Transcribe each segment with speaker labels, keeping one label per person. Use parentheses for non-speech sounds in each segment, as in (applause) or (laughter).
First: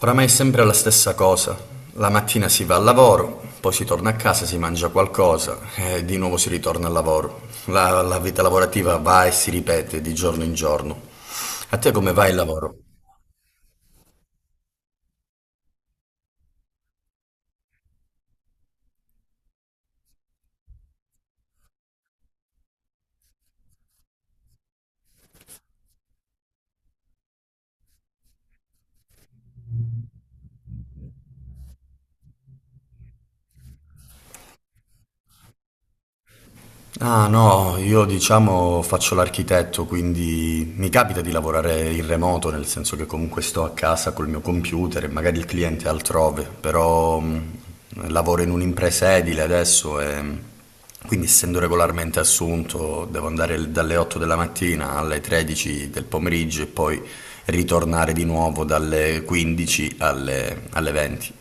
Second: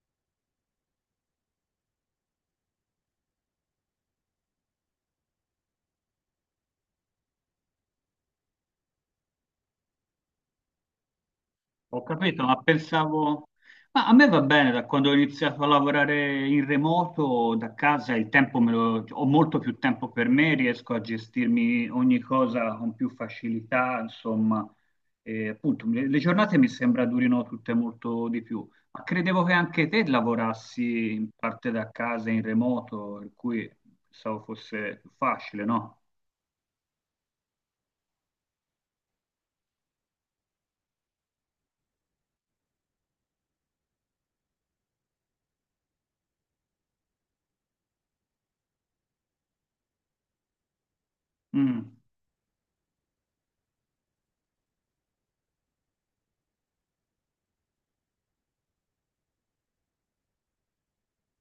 Speaker 1: Oramai è sempre la stessa cosa. La mattina si va al lavoro, poi si torna a casa, si mangia qualcosa e di nuovo si ritorna al lavoro. La vita lavorativa va e si ripete di giorno in giorno. A te
Speaker 2: Ho
Speaker 1: come va il
Speaker 2: capito, ma
Speaker 1: lavoro?
Speaker 2: pensavo. Ma a me va bene, da quando ho iniziato a lavorare in remoto, da casa, il tempo ho molto più tempo per me, riesco a gestirmi ogni cosa con più facilità, insomma. E, appunto, le giornate mi sembra durino tutte molto di più. Ma credevo che anche te lavorassi in parte da casa, in remoto, per cui pensavo fosse più facile, no?
Speaker 1: Ah no, io diciamo faccio l'architetto, quindi mi capita di lavorare in remoto, nel senso che comunque sto a casa col mio computer e magari il cliente è altrove, però lavoro in un'impresa edile adesso e quindi essendo
Speaker 2: Mm.
Speaker 1: regolarmente assunto devo andare dalle 8 della mattina alle 13 del pomeriggio e poi ritornare di nuovo dalle 15 alle 20.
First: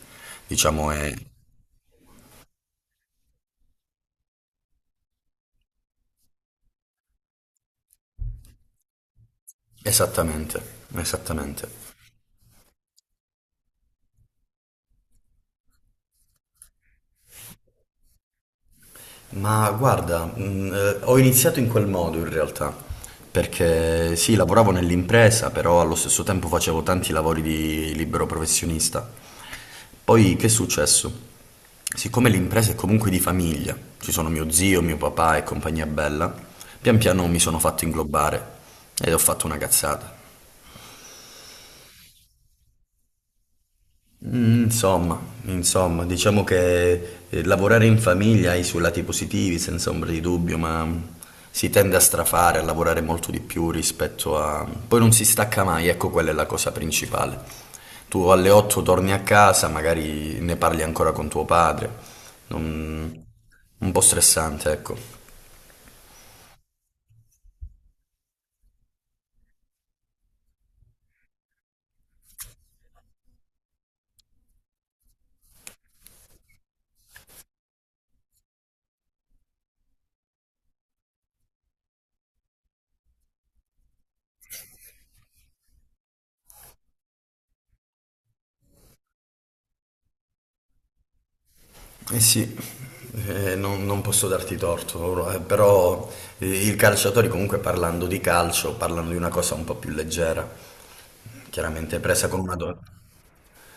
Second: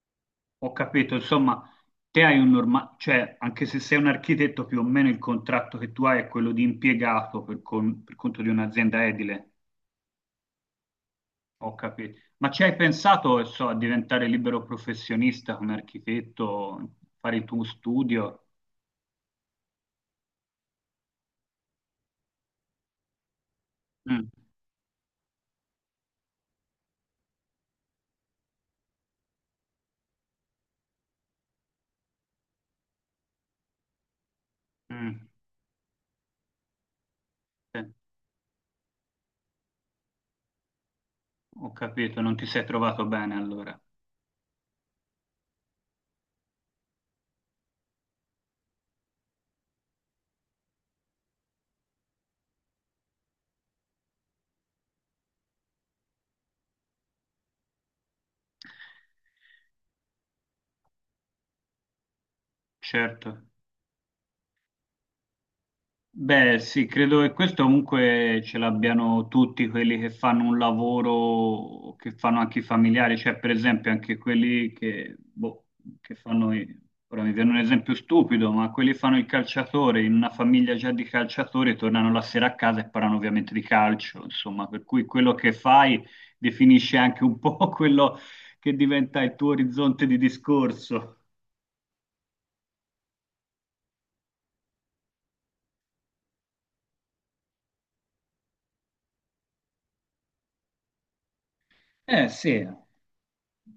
Speaker 2: Ho
Speaker 1: Diciamo è
Speaker 2: capito, insomma, te hai un normale, cioè anche se sei un architetto, più o meno il contratto che tu hai è quello di impiegato per conto di un'azienda edile.
Speaker 1: esattamente, esattamente.
Speaker 2: Ho capito. Ma ci hai pensato, so, a diventare libero professionista come architetto, fare il tuo studio?
Speaker 1: Ma guarda, ho iniziato in quel modo in realtà, perché
Speaker 2: Mm.
Speaker 1: sì, lavoravo nell'impresa, però allo stesso tempo facevo tanti lavori di libero professionista. Poi che è successo? Siccome l'impresa è comunque di famiglia, ci sono mio zio, mio
Speaker 2: Mm.
Speaker 1: papà e compagnia bella, pian piano mi sono fatto
Speaker 2: Sì,
Speaker 1: inglobare ed ho fatto una cazzata.
Speaker 2: ho capito, non ti sei trovato bene allora.
Speaker 1: Mm, insomma, diciamo che lavorare in famiglia ha i suoi lati positivi, senza ombra di dubbio, ma si tende a strafare, a lavorare molto di più rispetto a... Poi non si stacca mai, ecco quella è la cosa principale. Tu alle 8 torni a casa, magari ne parli ancora con tuo padre, non-
Speaker 2: Certo.
Speaker 1: un po' stressante, ecco.
Speaker 2: Beh, sì, credo che questo comunque ce l'abbiano tutti quelli che fanno un lavoro, o che fanno anche i familiari, cioè per esempio anche quelli che, boh, che fanno, ora mi viene un esempio stupido, ma quelli che fanno il calciatore in una famiglia già di calciatori tornano la sera a casa e parlano ovviamente di calcio, insomma, per cui quello che fai definisce anche un po' (laughs) quello che diventa il tuo orizzonte di discorso.
Speaker 1: Eh sì, non posso darti torto, però i calciatori comunque parlando di calcio, parlano di una cosa un po' più leggera. Chiaramente presa
Speaker 2: Eh
Speaker 1: con una
Speaker 2: sì.
Speaker 1: donna.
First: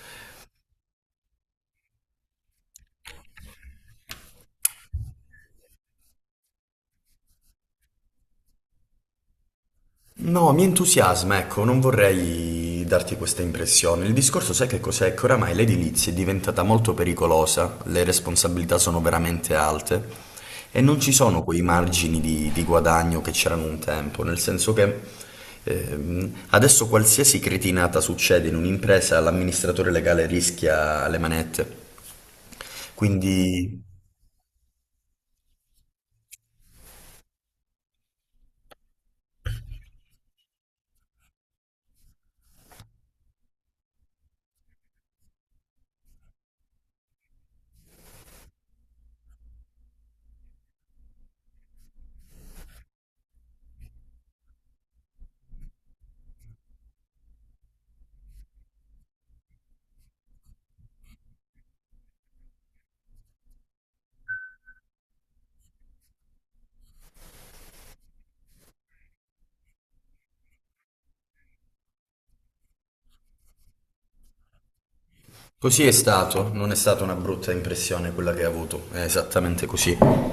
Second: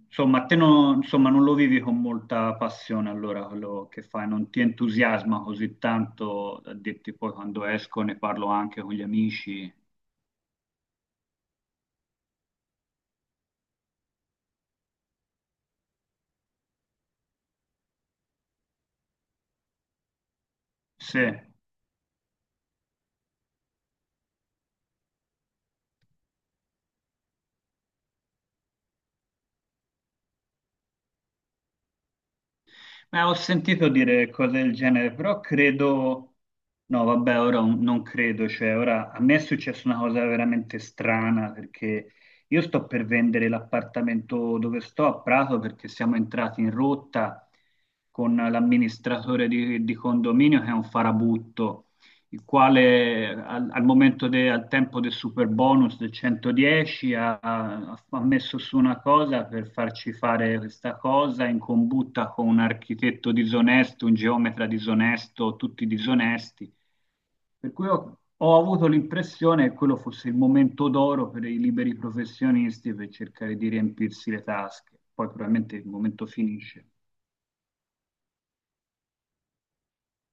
Speaker 2: Insomma, a te non, insomma, non lo vivi con molta passione allora quello che fai, non ti entusiasma così tanto da dirti poi quando esco ne parlo anche con gli amici.
Speaker 1: No, mi entusiasma, ecco, non vorrei darti questa impressione. Il discorso, sai che cos'è? Che oramai l'edilizia è diventata molto pericolosa, le responsabilità sono veramente alte e non ci
Speaker 2: Sì,
Speaker 1: sono quei margini di guadagno che c'erano un tempo, nel senso che adesso qualsiasi cretinata succede in un'impresa, l'amministratore legale rischia le manette.
Speaker 2: ma ho
Speaker 1: Quindi
Speaker 2: sentito dire cose del genere, però credo, no vabbè, ora non credo, cioè ora a me è successa una cosa veramente strana perché io sto per vendere l'appartamento dove sto a Prato perché siamo entrati in rotta con l'amministratore di condominio che è un farabutto. Il quale al tempo del super bonus del 110 ha messo su una cosa per farci fare questa cosa in combutta con un architetto disonesto, un geometra disonesto, tutti disonesti. Per cui ho avuto l'impressione che quello fosse il momento d'oro per i liberi professionisti per cercare di riempirsi le tasche. Poi probabilmente
Speaker 1: così
Speaker 2: il
Speaker 1: è
Speaker 2: momento
Speaker 1: stato, non è
Speaker 2: finisce.
Speaker 1: stata una brutta impressione quella che hai avuto, è esattamente così.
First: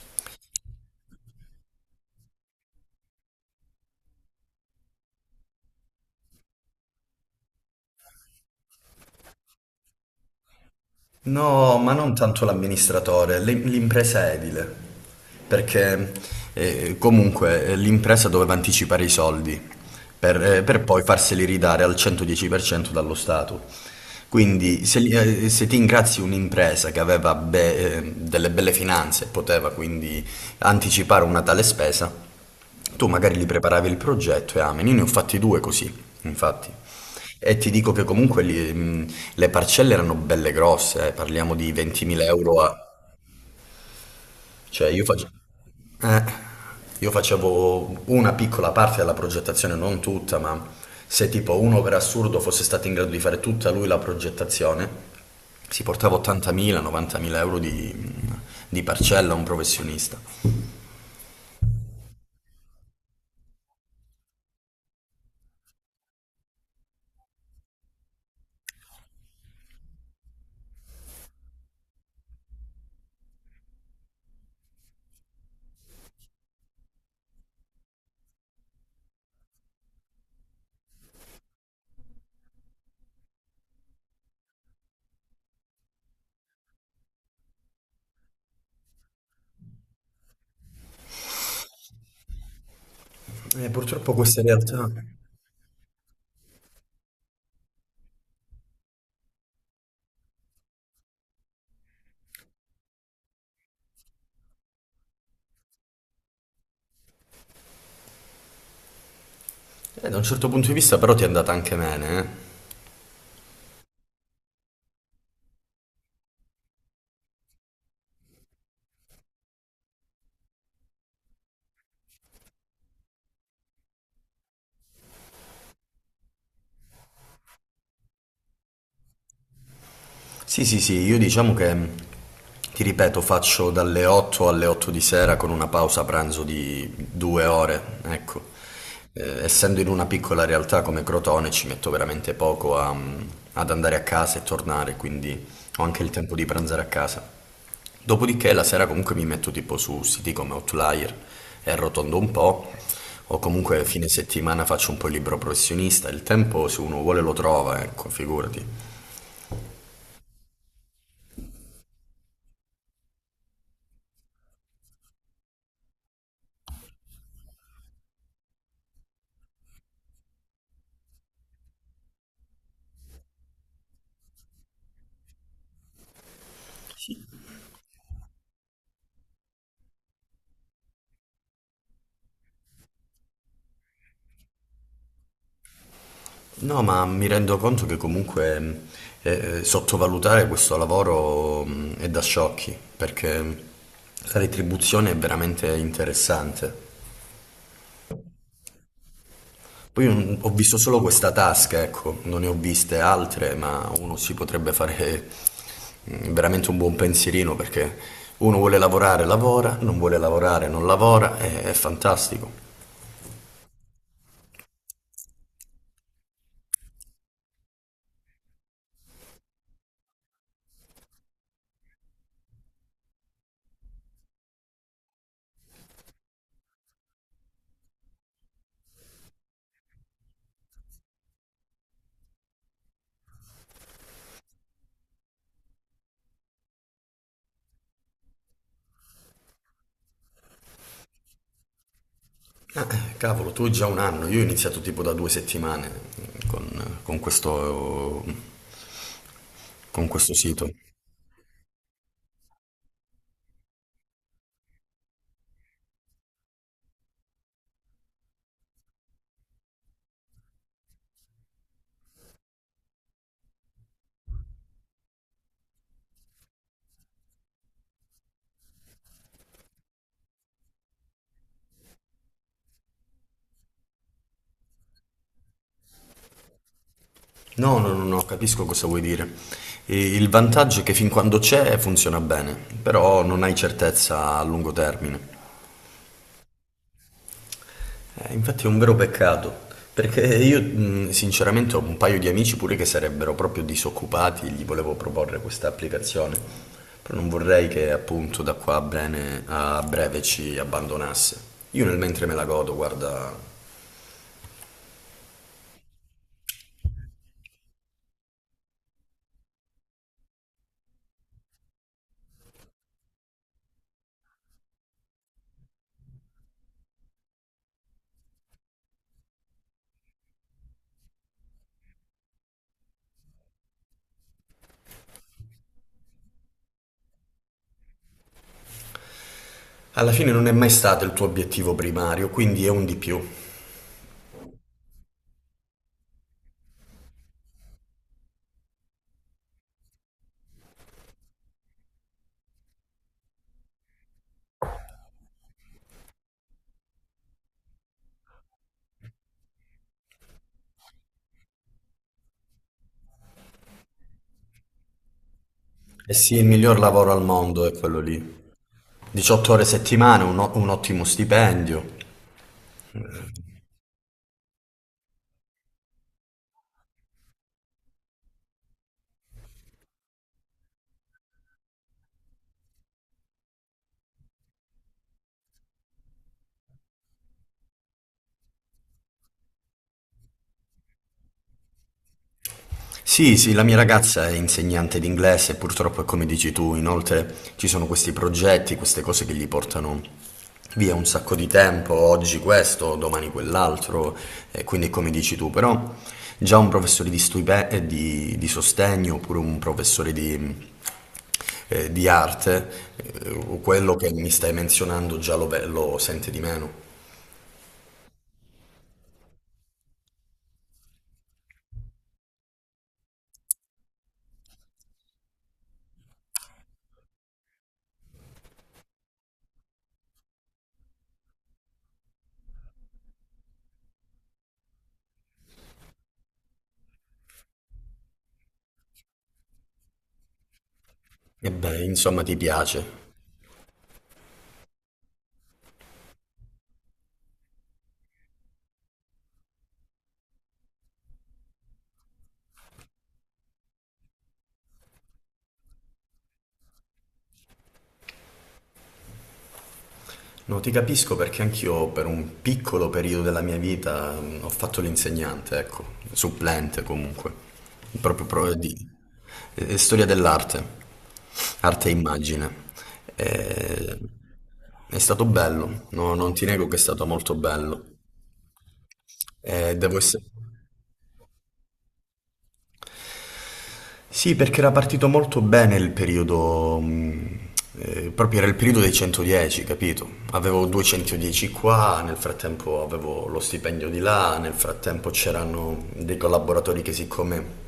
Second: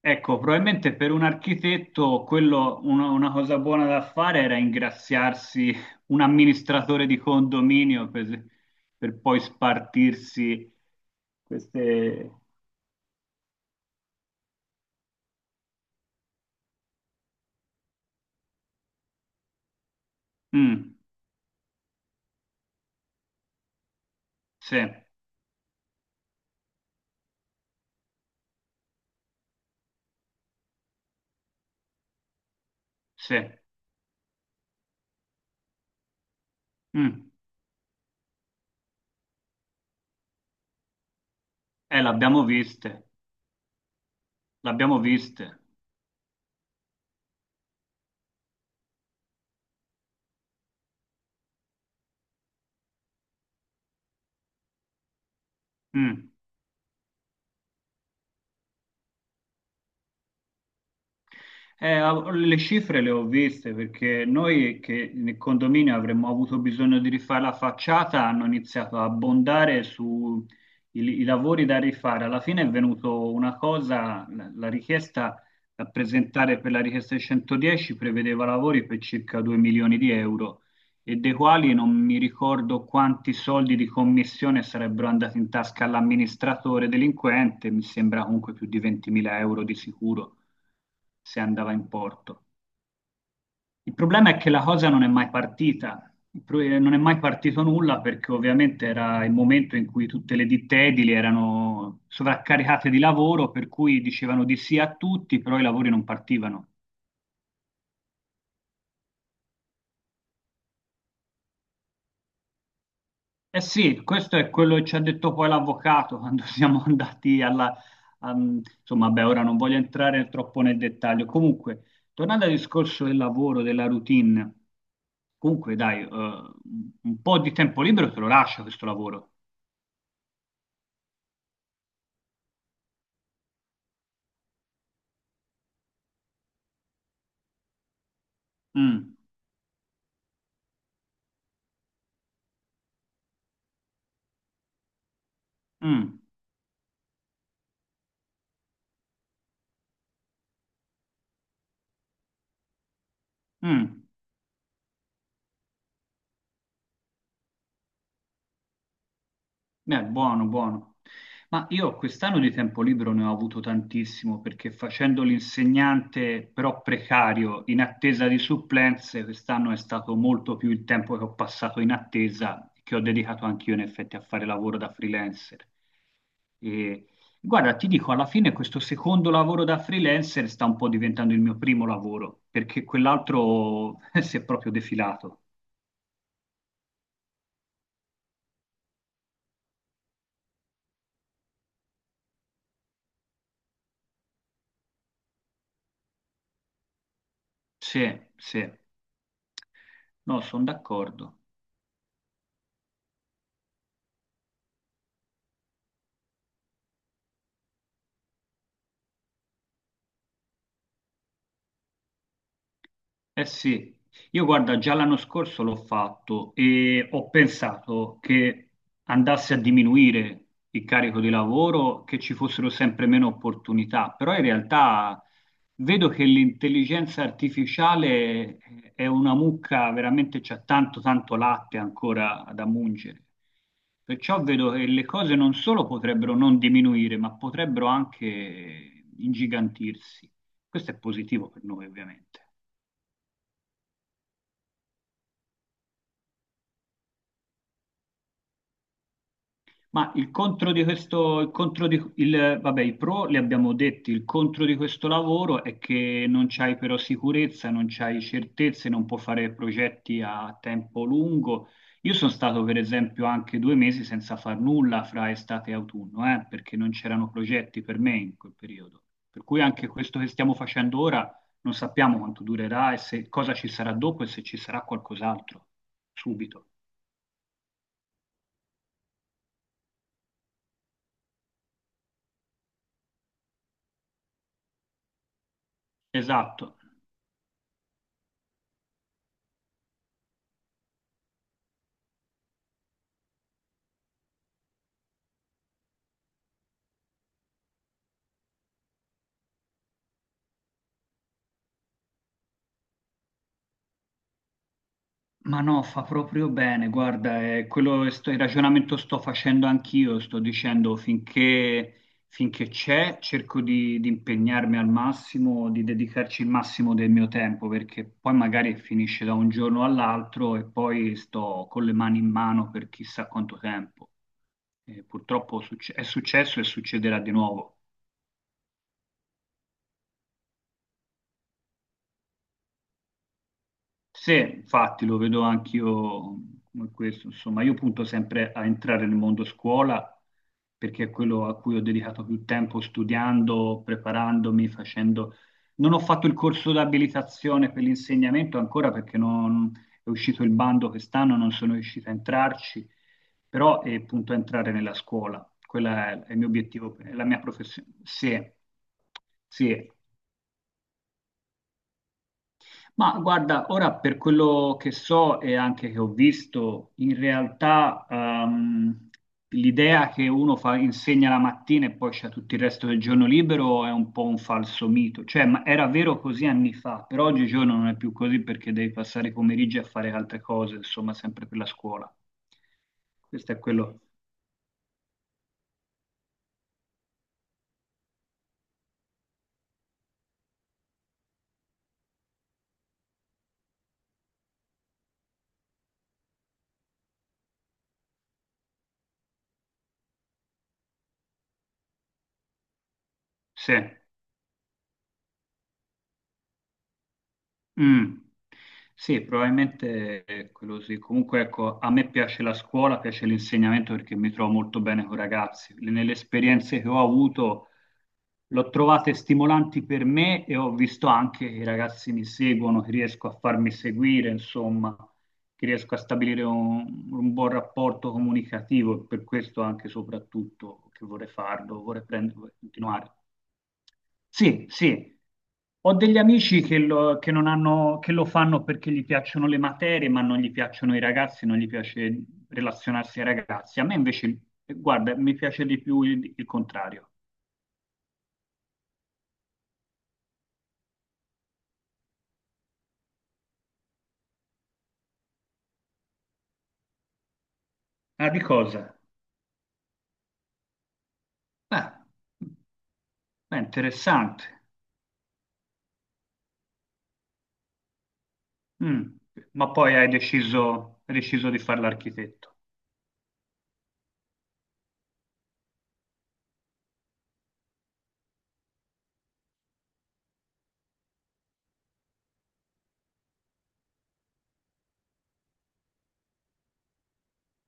Speaker 2: Ecco, probabilmente per un architetto quello, una cosa buona da fare era ingraziarsi un amministratore di condominio per poi spartirsi
Speaker 1: No, ma non
Speaker 2: queste.
Speaker 1: tanto l'amministratore, l'impresa edile, perché comunque l'impresa doveva anticipare i soldi per
Speaker 2: Mm.
Speaker 1: poi farseli ridare al 110% dallo Stato.
Speaker 2: Sì,
Speaker 1: Quindi se ti ingrazi un'impresa che aveva delle belle finanze e poteva quindi anticipare una tale spesa, tu magari
Speaker 2: sì.
Speaker 1: li preparavi il progetto e amen. Io ne ho fatti due così, infatti.
Speaker 2: Mm.
Speaker 1: E ti dico che comunque le parcelle erano belle grosse, eh. Parliamo di 20.000
Speaker 2: L'abbiamo
Speaker 1: euro a...
Speaker 2: viste,
Speaker 1: Cioè
Speaker 2: l'abbiamo
Speaker 1: io facevo...
Speaker 2: viste.
Speaker 1: io facevo una piccola parte della progettazione, non tutta, ma se tipo uno per assurdo fosse stato in grado di fare tutta lui la progettazione, si portava
Speaker 2: Mm.
Speaker 1: 80.000, 90.000 euro di parcella a un professionista.
Speaker 2: Le cifre le ho viste perché noi che nel condominio avremmo avuto bisogno di rifare la facciata, hanno iniziato a abbondare sui i lavori da rifare. Alla fine è venuto una cosa, la richiesta da presentare per la richiesta di 110 prevedeva lavori per circa 2 milioni di euro e dei quali non mi ricordo quanti soldi di commissione sarebbero andati in tasca all'amministratore delinquente, mi sembra comunque più di 20.000 euro di sicuro se andava in porto.
Speaker 1: E
Speaker 2: Il
Speaker 1: purtroppo
Speaker 2: problema è
Speaker 1: queste
Speaker 2: che la
Speaker 1: realtà...
Speaker 2: cosa non è mai partita, non è mai partito nulla perché ovviamente era il momento in cui tutte le ditte edili erano sovraccaricate di lavoro, per cui dicevano di sì a tutti, però i lavori non partivano.
Speaker 1: Da un certo punto di vista però ti è andata anche bene, eh.
Speaker 2: Eh sì, questo è quello che ci ha detto poi l'avvocato quando (laughs) siamo andati alla... am- insomma, beh, ora non voglio entrare troppo nel dettaglio. Comunque, tornando al discorso del lavoro, della routine, comunque dai, un po' di tempo libero te lo lascia questo lavoro.
Speaker 1: Sì, sì, sì, io diciamo che, ti ripeto, faccio dalle 8 alle 8 di sera con una pausa pranzo di due ore, ecco.
Speaker 2: Mm.
Speaker 1: Essendo in una piccola realtà come Crotone ci metto veramente ad andare a casa e tornare, quindi ho anche il
Speaker 2: Mm.
Speaker 1: tempo di pranzare a casa. Dopodiché la sera comunque mi metto tipo su siti come Outlier e arrotondo un po', o comunque
Speaker 2: Mm.
Speaker 1: fine settimana faccio un po' il libro professionista, il tempo se uno vuole lo trova, ecco, figurati.
Speaker 2: Buono, buono. Ma io quest'anno di tempo libero ne ho avuto tantissimo perché facendo l'insegnante però precario in attesa di supplenze, quest'anno è stato molto più il tempo che ho passato in attesa, che ho dedicato anch'io in effetti a fare lavoro da freelancer. E, guarda, ti dico, alla fine questo secondo lavoro da freelancer sta un po' diventando il mio primo lavoro, perché quell'altro (laughs) si è proprio defilato.
Speaker 1: No, ma mi rendo conto che comunque eh, sottovalutare questo lavoro è da sciocchi, perché la retribuzione è veramente interessante.
Speaker 2: Sì, sì. No,
Speaker 1: Ho
Speaker 2: sono
Speaker 1: visto solo questa
Speaker 2: d'accordo.
Speaker 1: tasca, ecco, non ne ho viste altre, ma uno si potrebbe fare veramente un buon pensierino perché uno vuole lavorare, lavora, non vuole lavorare, non lavora, è fantastico.
Speaker 2: Eh sì, io guarda, già l'anno scorso l'ho fatto e ho pensato che andasse a diminuire il carico di lavoro, che ci fossero sempre meno opportunità, però in realtà vedo che l'intelligenza artificiale è una mucca, veramente c'è tanto tanto latte ancora da mungere. Perciò vedo che le cose non solo potrebbero non diminuire, ma potrebbero anche ingigantirsi. Questo è positivo per noi, ovviamente.
Speaker 1: Cavolo, tu già un anno, io ho iniziato tipo da due settimane mm, con, con questo, con
Speaker 2: Ma il
Speaker 1: questo sito.
Speaker 2: contro di questo, il contro di, il, vabbè, i pro li abbiamo detti, il contro di questo lavoro è che non c'hai però sicurezza, non c'hai certezze, non puoi fare progetti a tempo lungo. Io sono stato per esempio anche due mesi senza far nulla fra estate e autunno, perché non c'erano progetti per me in quel periodo. Per cui anche questo che stiamo facendo ora non sappiamo quanto durerà e se, cosa ci sarà dopo e se ci sarà qualcos'altro subito.
Speaker 1: No, no, no, no, capisco cosa vuoi dire. E il vantaggio è che fin quando c'è funziona bene, però non hai certezza a lungo termine.
Speaker 2: Esatto.
Speaker 1: Infatti è un vero peccato, perché io sinceramente ho un paio di amici pure che sarebbero proprio disoccupati, e gli volevo proporre questa applicazione, però non vorrei che appunto da qua a breve ci abbandonasse. Io nel mentre me la godo, guarda,
Speaker 2: Ma no, fa proprio bene, guarda, è quello, il ragionamento sto facendo anch'io, sto dicendo finché, finché c'è cerco di impegnarmi al massimo, di dedicarci il massimo del mio tempo, perché poi magari finisce da un giorno all'altro e poi sto con le mani in mano per chissà quanto tempo. E purtroppo è successo e succederà di nuovo.
Speaker 1: alla fine non è mai stato il tuo obiettivo primario, quindi è un di più.
Speaker 2: Sì, infatti lo vedo anch'io come questo, insomma, io punto sempre a entrare nel mondo scuola perché è quello a cui ho dedicato più tempo studiando, preparandomi, facendo. Non ho fatto il corso di abilitazione per l'insegnamento ancora perché non è uscito il bando quest'anno, non sono riuscito a entrarci, però punto a entrare nella scuola, quello
Speaker 1: E
Speaker 2: è
Speaker 1: sì,
Speaker 2: il
Speaker 1: il
Speaker 2: mio
Speaker 1: miglior
Speaker 2: obiettivo,
Speaker 1: lavoro
Speaker 2: è
Speaker 1: al
Speaker 2: la mia
Speaker 1: mondo è
Speaker 2: professione.
Speaker 1: quello
Speaker 2: Sì,
Speaker 1: lì. 18 ore a
Speaker 2: sì.
Speaker 1: settimana, un ottimo stipendio.
Speaker 2: Ma guarda, ora per quello che so e anche che ho visto, in realtà l'idea che uno insegna la mattina e poi c'è tutto il resto del giorno libero è un po' un falso mito. Cioè, ma era vero così anni fa, però oggigiorno non è più così perché devi passare i pomeriggi a fare altre cose, insomma, sempre per la scuola.
Speaker 1: Sì, sì,
Speaker 2: Questo è
Speaker 1: la mia
Speaker 2: quello.
Speaker 1: ragazza è insegnante di inglese, purtroppo è come dici tu, inoltre ci sono questi progetti, queste cose che gli portano via un sacco di tempo, oggi questo, domani quell'altro, e quindi è come dici tu, però già un professore di sostegno oppure un professore di arte,
Speaker 2: Sì.
Speaker 1: quello che mi stai menzionando già lo sente di meno.
Speaker 2: Mm. Sì, probabilmente ecco, è quello sì. Comunque, ecco, a me piace la scuola, piace l'insegnamento perché mi trovo molto bene con i ragazzi. Nelle esperienze che ho avuto, l'ho trovate stimolanti per me e ho visto anche che i ragazzi mi seguono, che riesco a farmi seguire, insomma, che riesco a stabilire un buon rapporto comunicativo. E per questo anche e soprattutto che vorrei
Speaker 1: E
Speaker 2: farlo,
Speaker 1: beh,
Speaker 2: vorrei
Speaker 1: insomma, ti
Speaker 2: prendere, vorrei
Speaker 1: piace.
Speaker 2: continuare. Sì, sì. Ho degli amici che lo, che non hanno- che lo fanno perché gli piacciono le materie, ma non gli piacciono i ragazzi, non gli piace relazionarsi ai ragazzi. A me invece, guarda, mi piace di più il contrario.
Speaker 1: No, ti capisco perché anch'io per un piccolo periodo della mia vita ho fatto l'insegnante, ecco, supplente comunque, proprio
Speaker 2: Ah, di
Speaker 1: pro- di
Speaker 2: cosa?
Speaker 1: storia dell'arte, arte e
Speaker 2: Beh,
Speaker 1: immagine.
Speaker 2: beh,
Speaker 1: Eh,
Speaker 2: interessante.
Speaker 1: è stato bello, no, non ti nego che è stato molto bello.
Speaker 2: Mm. Ma poi
Speaker 1: Devo essere...
Speaker 2: hai deciso di fare l'architetto.
Speaker 1: Sì, perché era partito molto bene il periodo, proprio era il periodo dei 110, capito? Avevo 210 qua, nel frattempo avevo lo stipendio di là, nel frattempo c'erano dei collaboratori che siccome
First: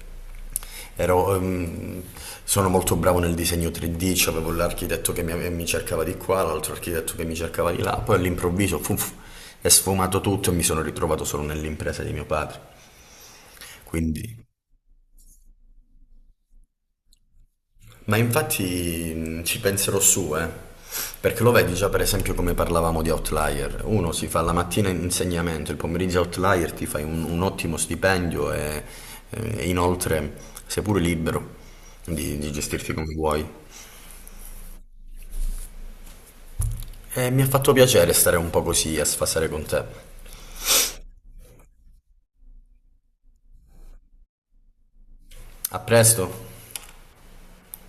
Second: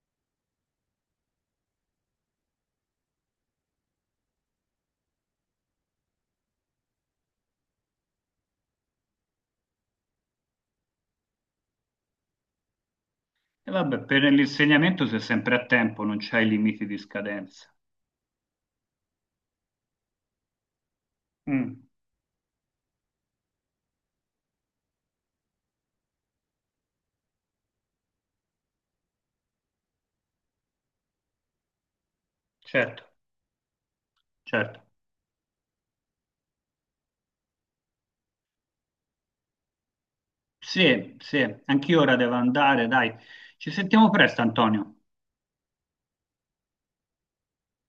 Speaker 1: ero, ehm, sono molto bravo nel disegno 3D, cioè avevo l'architetto che mi cercava di qua, l'altro architetto che mi cercava di là, poi all'improvviso fuf, è sfumato tutto e mi sono ritrovato solo nell'impresa di mio padre.
Speaker 2: E vabbè, per
Speaker 1: Quindi...
Speaker 2: l'insegnamento sei sempre a tempo, non c'hai limiti di scadenza.
Speaker 1: Ma infatti ci penserò su, eh. Perché lo vedi
Speaker 2: Mm.
Speaker 1: già per esempio come parlavamo di outlier. Uno si fa la mattina in insegnamento, il pomeriggio outlier ti fai un ottimo stipendio e inoltre sei pure libero di gestirti
Speaker 2: Certo,
Speaker 1: come vuoi.
Speaker 2: certo.
Speaker 1: E mi ha fatto piacere stare un po' così a sfasare con te.
Speaker 2: Sì, sì, anch'io ora devo andare, dai. Ci sentiamo presto, Antonio.
Speaker 1: A presto!